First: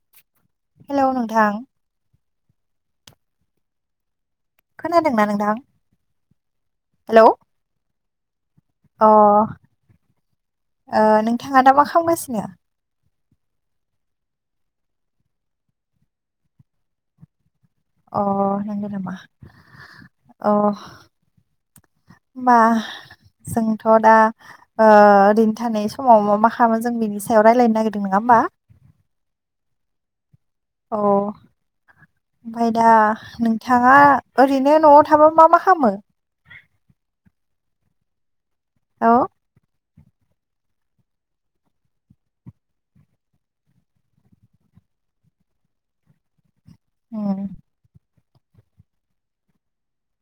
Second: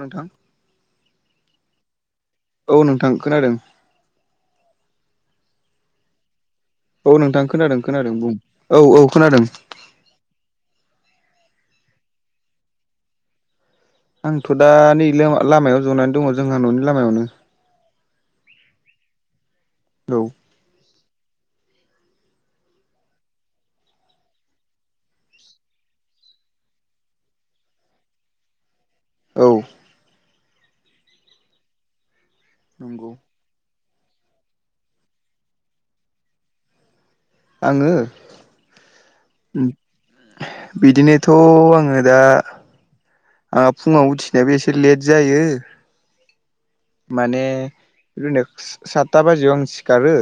नोंथां। हेल' नोंथां। औ नोंथां खोनादों। खोनादोंना नोंथां। औ हेलौ नोंथां खोनादों खोनादों बुं। औ औ अ खोनादों नोंथाङा दा मा खालामगासिनो आंथ' दा नै लामायाव जनानै दङ जोंहा न'नि लामायावनो अ नंगौ नामा औ। अ होनबा जोंथ' दा ओरैनो थानाय समाव मा मा खालामामोन जों बिनि सायाव रायजलायनो नागिरदों नङा होमबा औ। अ ओमफफ्राय दा नंगौ नों। थाङा ओरैनो न'आव थाबाबो मा मा खालामो। आङो। औ। बिदिनोथ' आङो दा आंहा फुङाव उथिनायाबो एसे लेट जायो माने उम बि नेक्स् सातथा बाजियाव आं सिखारो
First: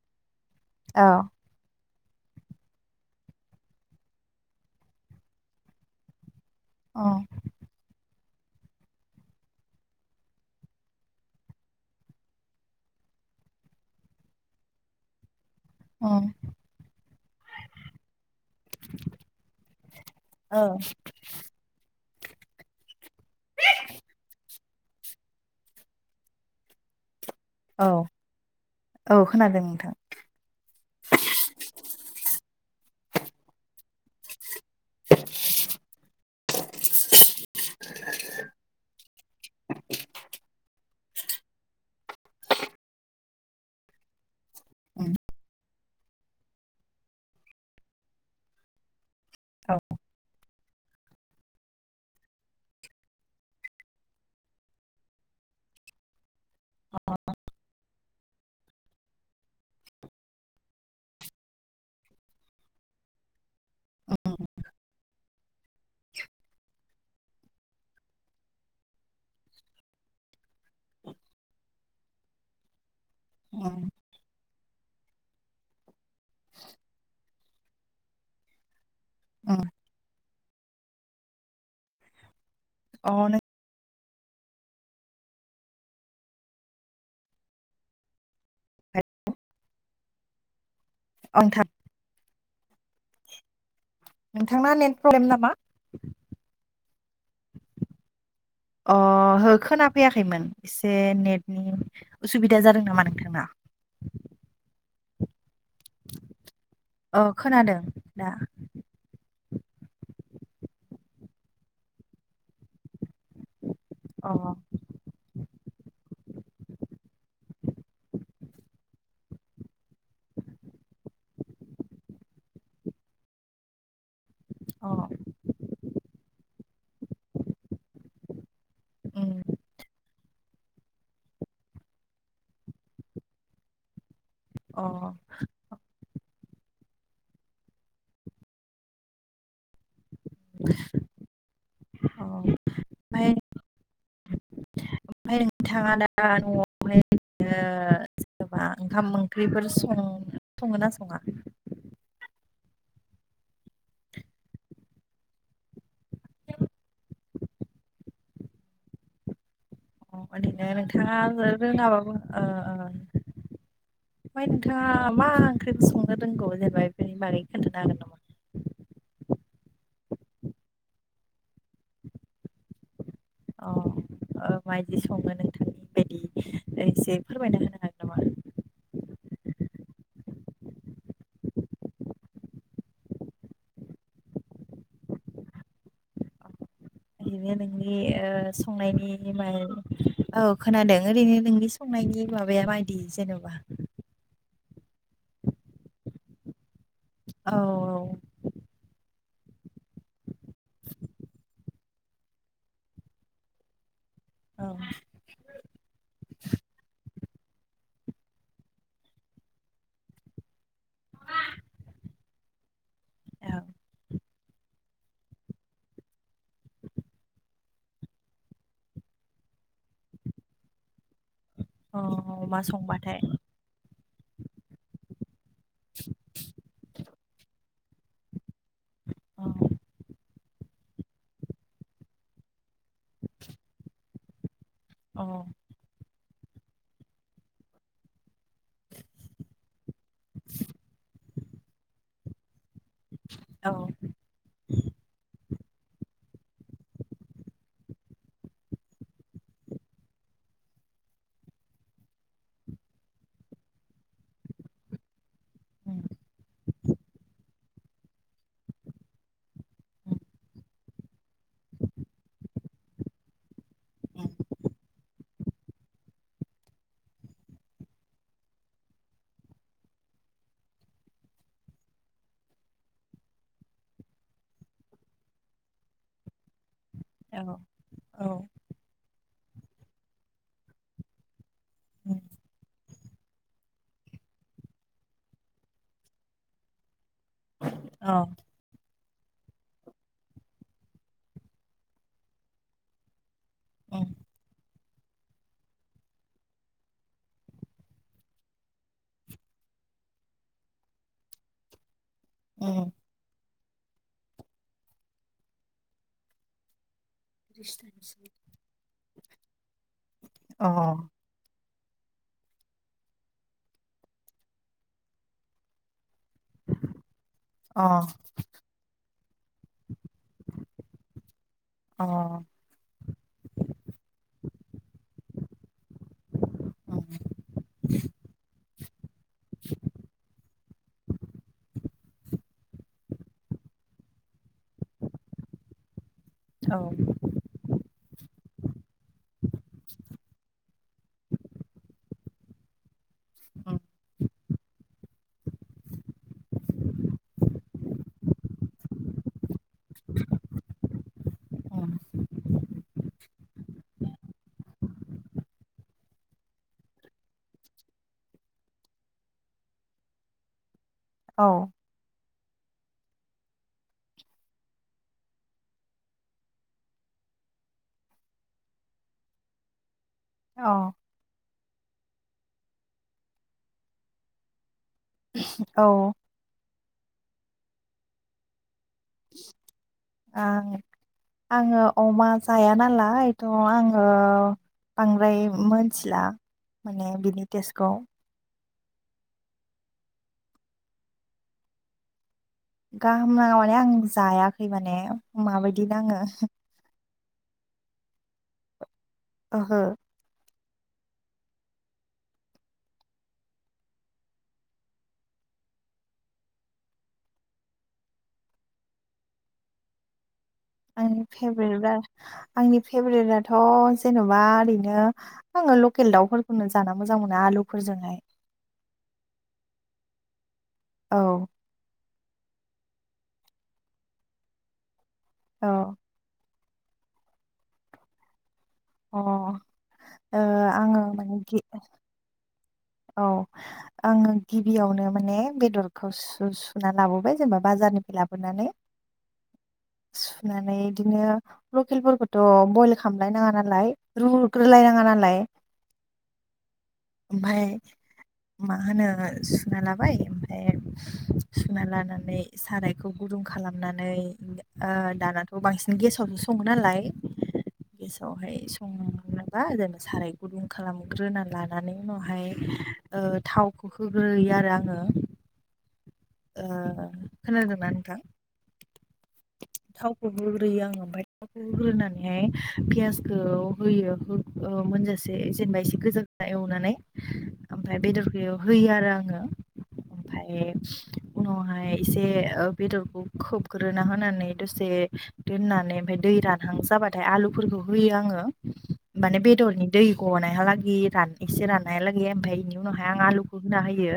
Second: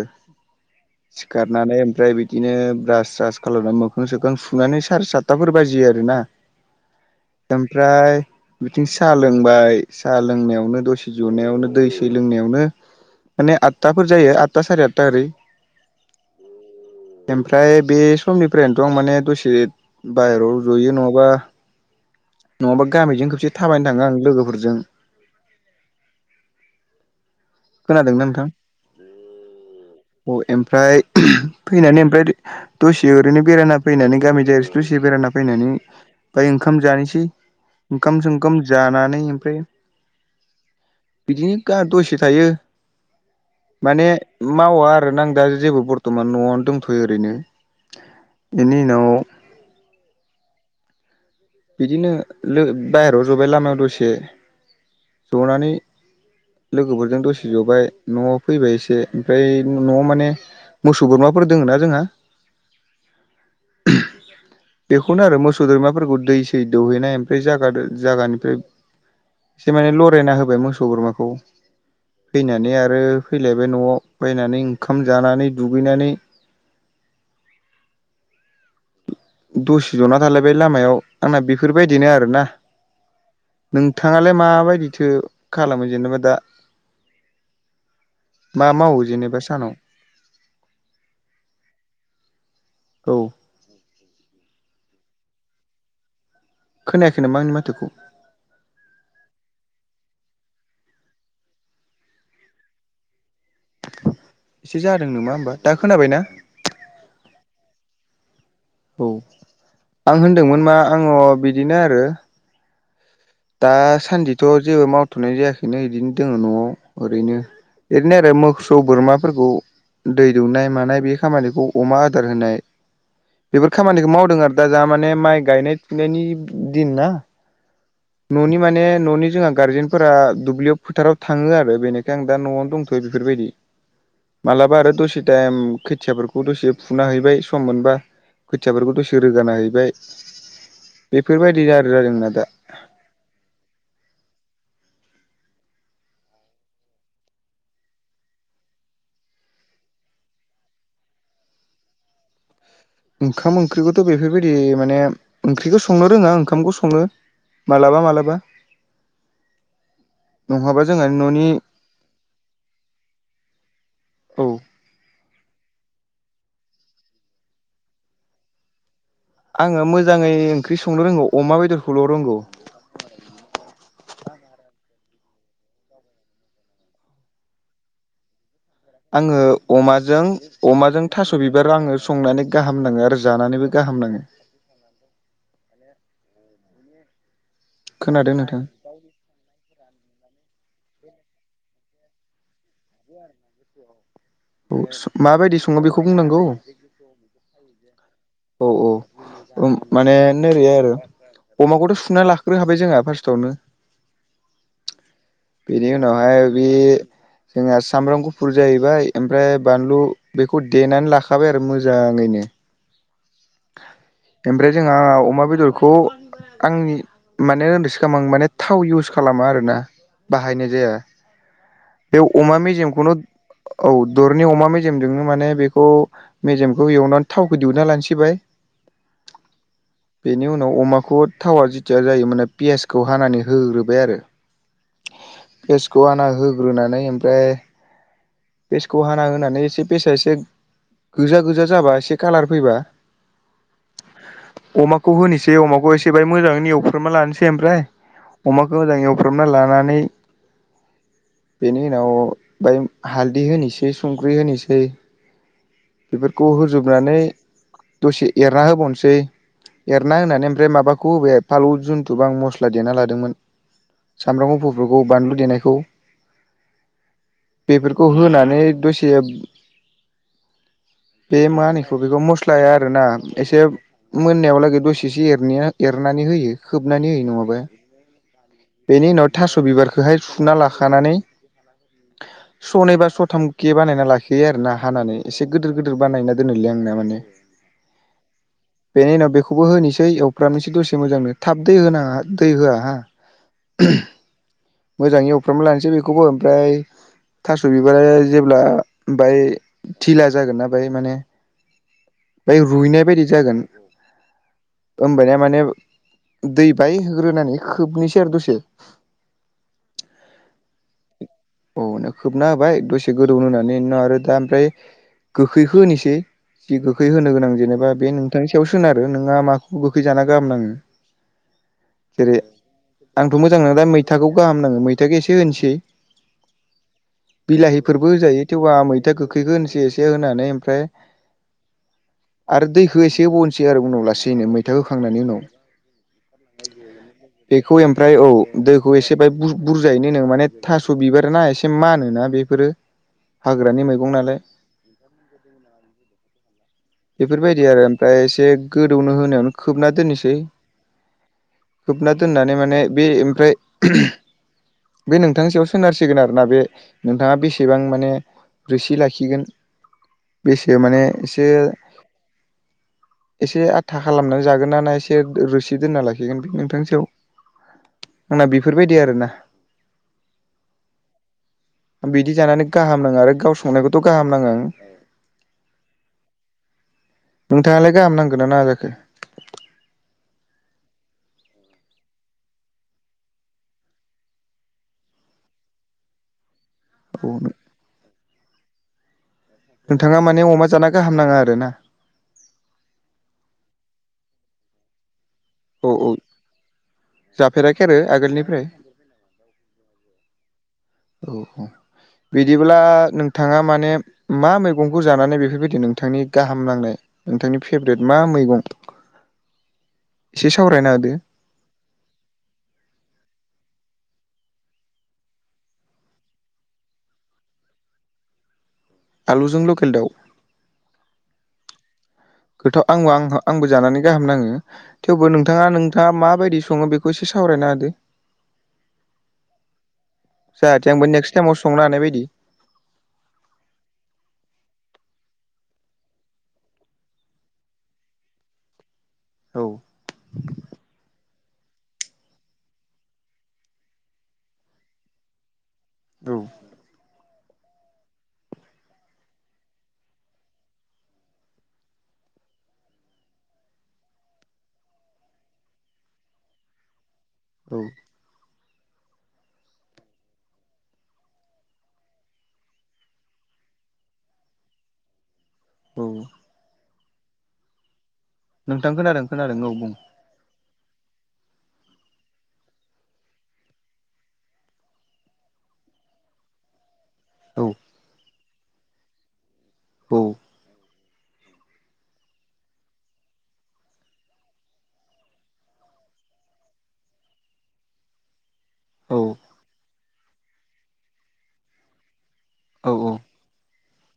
अ। गारनानै ओमफ्राय बिदिनो ब्रास स्रास खालामनानै मोखां सोखां सुनानै सार सातथाफोर बाजियो आरो ना। अ' ओमफ्राय बिथिं साहा लोंबाय साहा लोंनायावनो दसे जनायावनो दै सै लोंनायावनो माने आदथाफोर जायो आदथा साराय आदथाफोर ओरै [inaudible] ओमफ्राय बे समनिफ्रायनोथ' आं माने दसे बाय औ रज'यो नङाबा नङाबा गामिजों खोबसे थाबायना थाङो आं लोगोफोरजों औ खोनादोंना नोंथां? औ खोनादों नोंथां अ' एमफ्राय फैनानै ओमफ्राय दसे ओरैनो बेरायना फैनानै गामि जा दसे बेरायना फैनानै बाय ओंखाम जानोसै। ओंखाम सोंखाम जानानै ओमफ्राय बिदिनो गा दसे थायो माने मावा आरो उम नां दा जेबो बर थ'मान न'आवनो दंथ'यो ओरैनो बेनि उनाव औ बिदिनो लो बायहेराव जबाय लामायाव दसे ज'नानै लोगोफोरजों दसे ज'बाय न'आव फैबाय एसे ओमफ्राय न'आव माने मोसौ बोरमाफोर दोङो ना जोंहा। उम बेखौनो आरो मोसौ बोरमाफोरखौ दै सै दौहैनाय ओमफ्राय जागादो जायगानिफ्राय से माने लरायना होबाय मोसौ बोरमाखौ फैनानै आरो फैलायबाय उम न'आव फैनानै ओंखाम जानानै दुगैनानै [inaudible] उम दसे ज'ना थालायबाय लामायाव आंना बेफोरबायदिनो आरोना। अ' नों नोंथाङालाय माबायदिथो खालामो जेनेबा दा? मा अ मावो जेनेबा सानाव? आं था औ नोंथांना नेट प्रब्लेम नामा? खोनायाखै नामा आंनि माथोखौ। अ' हो खोना फैयाखैमोन एसे नेटनि उसुबिदा जादों नामा नोंथांना? एसे जादों नामा होमबा दा खोनाबाय ना? अ खोनादों दा औ आं होनदोंमोन मा आङ' बिदिनो आरो। अ दासान्दिथ' जेबो माव थ'नाय जायाखैनो इदिनो दोङो न'आव ओरैनो एरैनो आरो मोसौ बोरमाफोरखौ दै दौनाय मानाय बे खामानिखौ अमा आदार होनाय बेफोर खामानिखौ मावदों आर दा जा अ माने माइ गायनाय फुनायनि दिन ना न'नि माने न'नि जोंहा उम गारजेनफोरा दुब्लि‌ फोथाराव थाङो आरो बेनिखाय आं दा न'आवनो दंथ'यो बेफोरबायदि। मालाबा अ आरो द'से टायम खोथियाफोरखौ दसे फुना हैबाय सम मोनबा खोथियाफोरखौ दसे रोगाना हैबाय। बेफोरबायदिनो आरोना जोंना दा। ओमफ्राय ओमफ्राय नोंथाङा दा न'आवनो [unintelligible] ओ जेन'बा ओंखाम ओंख्रिफोर सङो सोङो ना सङा? ओंखाम ओंख्रिखौथ' बेफोरबायदि माने ओंख्रिखौ संनो रोङा ओंखामखौ सङो। मालाबा मालाबा अ ओदिनो नङाबा जोंहा न'नि नोंथाङा रोङाबाबो ओ औ ओमफ्राय नोंथांआ मा ओंख्रिखौ संनो रोंगौ जेनबा बेफोरनि बागै खोन्थानो हागोन नामा? आङो मोजाङै ओंख्रि संनो रोंगौ अमा बेदरखौल' रोंगौ। [inaudible] अ ओ मायदि सङो नोंथांनि बायदि ओ इसे फोरमायना होनो हागोन? नामा? आङो अमाजों अमाजों थास' बिबार आङो संनानै गाहाम नाङो आरो जानानैबो गाहाम नाङो। [unintelligible] नैबे नोंनि ओ‌ खोनादों नोंथां संनायनि नि माय औ खोनादों ओरैनो नोंनि संनायनि माबाया मायदि जेन'बा? औ माबायदि सङो बेखौ बुंनांगौ? औ औ। औ औ उम माने नोरै आरो अमाखौथ' सुना ला ग्रोखाबाय जोङा पास्टावनो। औ। बेनि उनावहाय बि जोंहा सामब्राम गुफुर जाहैबाय ओमफ्राय बानलु बेखौ देनानै लाखाबाय आरो मोजाङैनो। औ। ओमफ्राय जोंहा अमा बेदरखौ आंनि मा ने ओनदैस खामां माने थाव इउस खालामा आरोना बाहायनाय जाया। बेआव औ अमा मेजेमखौनो संबाथाय औ दरनै अमा मेजेमजोंनो माने बेखौ मेजेमखौ एवनानै थावखौ दिहुनना लाग्रोबाय बाय। [inaudible] बेनि उनाव अमाखौ थावा जिथिया जायो माने पियासखौ हानानै होग्रोबाय आरो। अ। पियासखौ हाना होग्रोनानै ओमफ्राय पेसखौ हाना होनानै एसे पेसआ एसे गोजा गोजा जाबा एसे कालार फैबा औ। अमाखौ होनोसै अमाखौ एसे बाहाय मोजाङैनो एवफ्रामना लानोसै ओमफ्राय अमाखौ मोजाङै एवफ्रामना लानानै बेनि उनाव दायो हालदै होनिसै संख्रै होनिसै उम बेफोरखौ होजोबनानै दसे एरना होबावनोसै। एरना उम होनानै ओमफ्राय माबाखौ होबाय फालौ जुन्थुबा आं मस्ला देना लादोंमोन। उम सामब्राम गुफुरखौ बानलु देनायखौ। बेफोरखौ होनानै दसे [inaudible] बे माहोनो इखौ बेखौ मस्लाया आरोना एसे मोननायावलागै दसिसो एरनाय एरनानै होयो। खोबनानै होयो औ नङाबा औ बेनि उनाव थास' बिबारखोहाय सुना लाखानानै उम सनै बा सथाम के बानायना लाखियो आरोना हानानै एसे गोदोर गोदोर बानायना दोनोलै आंना माने। औ। बेनि उनाव बेखौबो होनोसै एवफ्रामनोसै दसे मोजांनो थाब दै होनाङा दै होआ हा। उम मोजाङै एवफ्रामना लानोसै बेखौबो ओमफ्राय थास' बिबारा जेब्ला बाय थिला जागोनना बाय माने बाय उम अ रुइनाय बायदि जागोन ओमबानिया माने दै बाय होग्रोनानै खोबनिसै आरो दसे। औ औ। अ नो खोबना होबाय दसे गोदौनो होनानै इनि उनाव आरो ओमफ्राय गोखैखो होनोसै बि गोखै होनो गोनां जेनेबा बे नोंथां सायाव सोनारो नोंहा माखौ गोखै जाना गाहाम नाङो अ जेरै आंथ' मोजाङा दा मैथाखौ गाहाम नाङो मैथाखो एसे होनोसै। [unintelligible] बिलाहिफोरबो होजायो थेवबो आहा मैथा गोखैखो होनोसै एसे होनानै ओमफ्राय आरो दैखो एसे होबावनोसै आरो उनाव लासैनो मैथा होखांनायनि उनाव। औ बेखौ एमफ्राय औ दैखौ एसे बाय बु-बुरजायैनो होनो माने थास'बिबार रोना एसे मानोना बेफोरो उम हाग्रानि मैगं नालाय। [inaudible] [inaudible] बेफोरबायदि आरो ओमफ्राय एसे गोदौनो होनायावनो खोबना दोननोसै। उम खोबना दोननानै माने बे ओमफ्राय बे नोंथांनि सायाव सोनारसिगोन आरोना बे बेसेबां माने रोसि लाखिगोन बेसे माने औ एसे [inaudible] एसे आथा खालामनानै जागोन ना एसे रोसि दोनना लाखिगोन बे नोंथांनि सयाव। आंना बेफोरबायदि आरोना। औ बिदि जानानै गाहाम नाङो आरो गाव संनायखौथ' गाहाम नाङो आं। औ नोंथाङालाय गाहाम नांगोना नाङा जाखो? आं आङो अमा जाया नालायथ' आङो बांद्राय मोनथिला माने औ बिनि टेस्टखौ। नोंथाङा माने अमा जाना गाहाम नाङा आरो ना? गाहाम नाङा माने आं जायाखै माने औ माबायदि औ नाङो। जाफेराखै आरो आगोलनिफ्राय? ओहो। औ औ बिदिब्ला नोंथाङा माने मा मैगंखौ जानानै बेफोरबायदि नोंथांनि गाहाम नांनाय नोंथांनि फेभ्रेट मा मैगं? [inaudible] एसे सावरायना होदो। फेभ्रेट [unintelligible] आंनि फेभरेटआथ' जेन'बा ओरैनो आङो लकेल दाउफोरखौनो जाना मोजां मोनो आलुफोरजोंहाय। आलुजों लकेल दाउ? औ गोथाव आंबो आंबो जानानै गाहाम नाङो थेवबो नोंथाङा औ नोंथाङा मा बायदि सङो बेखौ एसे सावरायना होदो अ ओ जायाथे आङो आंबो माने नेक्स्ट गि टाइमाव संनो हानाय बायदि। औ आङो गिबियावनो माने बेदरखौ सुना लाबोबाय जेनेबा बाजारनिफ्राय लाबोनानै औ सुनानै बिदिनो लकेलफोरखौथ' बयल खालामलायनाङा नालाय रुग्रोलायनाङा नालाय। औ ओमफ्राय मा होनो सुना लाबाय ओमफ्राय सुना लानानै सारायखौ गुदुं खालामनानै आ दानाथ' बांसिन गेसावनो सङो नालाय औ गेसावहाय संबा आरो साराय गुदुं खालामग्रोना ला नानै उनावहाय ओ थावखो होग्रोयो आरो आङो औ ओ खोनादोंना नोंथां नोंथां खोनादों खोनादों औ बुं थावखौ होग्रोयो आङो ओमफ्राय थावखो होग्रोनानैहाय पियासखौ होयो है मोनजासे जेनबा एसे गोजा फाय एवनानै औ ओमफाय बेदरखौ बहाय होयो आरो आङो ओमफाय उनावहाय एसे ओ बेदरखौ खोबग्रोना होनानै दसे दोननानै ओमफाय दै रानहां जाबाथाय आलुफोरखौ होयो आङो औ माने बेदरनि दै गनायहालागै एसे राननायालागै ओमफाय इनि औ उनावहाय आं आलु खौ होना होयो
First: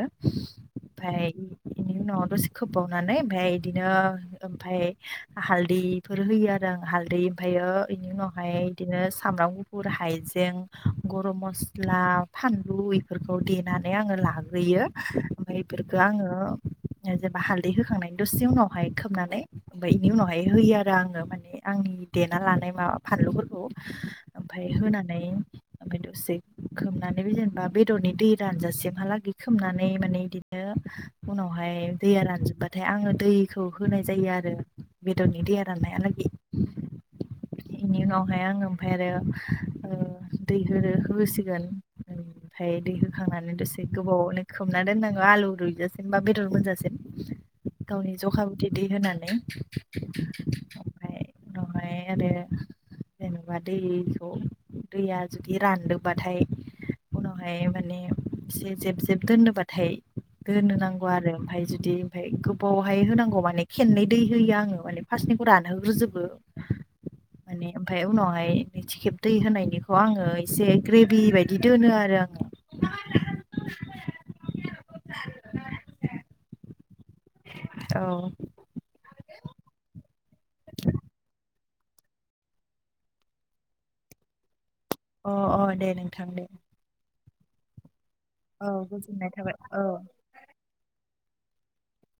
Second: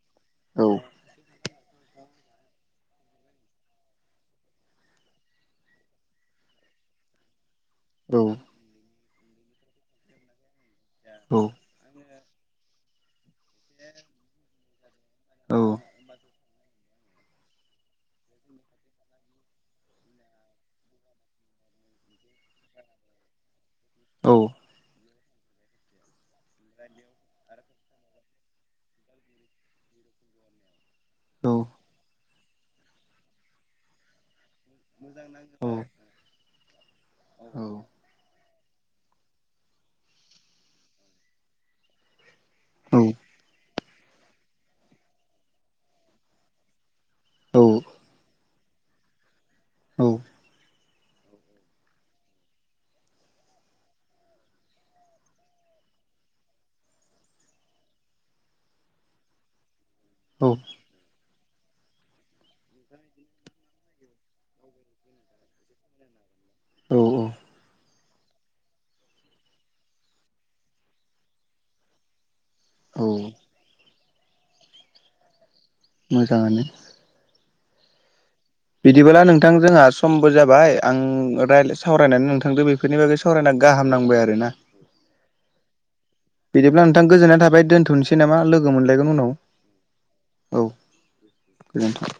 औ ओमफाय इनि उनाव दसे खोबावनानै ओमफाय इदिनो ओमफाय हालदि फोर होयो आरो आं हालदै ओमफायो बेनि उनावहाय इदिनो सामब्राम गुफुर हायजें गरम मस्ला फानलु इफोरखौ देनानै आङो लाग्रोयो ओमफाय औ इफोरखो आङो जेनबा हालदै होखांनायनि दसे उनावहाय खोबनानै ओमफाय इनि उनावहाय होयो आरो आङो माने आंनि देना लानाय माबा फानलुफोरखौ ओमफाय होनानै ओमफाय दसे खोबनानैबो जेनबा बेदरनि दै रानजासेमहालागि खोमनानै माने इदिनो उनावहाय दैया रानजोब्बाथाय आङो दैखौ होनाय जायो आरो बेदरनि दैया राननायालागै इनि उनावहाय आङो ओमफाय आरो ओ दै हो होसिगोन ओमफाय दै होखांनानै दसे गोबावनो खोबना दोननाङो आलु रुइजासिम बा बेदर मोनजासिम गावनि जखा इदि दै होनानै ओमफाय उनावहाय आरो जेनबा दैखौ दैया जुदि रानदोबाथाय उनावहाय माने एसे जेब जेब दोननोबाथाय दोन्नो नांगौ आरो ओमफाय जुदि ओमफाय गोब बावहाय होनांगौ माने खेननै दै होयो आङो माने फास्टनिखौ रानहोग्रोजोबो औ औ माने ओमफाय उनावहाय नैथि खेब दै होनायनिखौ आङो एसे ग्रेभि बायदि दोनो आरो आङो औ [inaudible] मोजांङानो औ बिदिबोला नोंथां जोंहा समबो जाबाय आं राय सावरायनानै नोंथांदो बेफोरनि बागै सावरायना गाहाम नांबाय आरो ना अ अ दे नोंथां दे बिदिब्ला नोंथां गोजोनाय थाबाय दोनथ'नोसै नामा लोगो औ मोनलायगोन गोजोननाय उनाव थाबाय औ औ गोजोनथों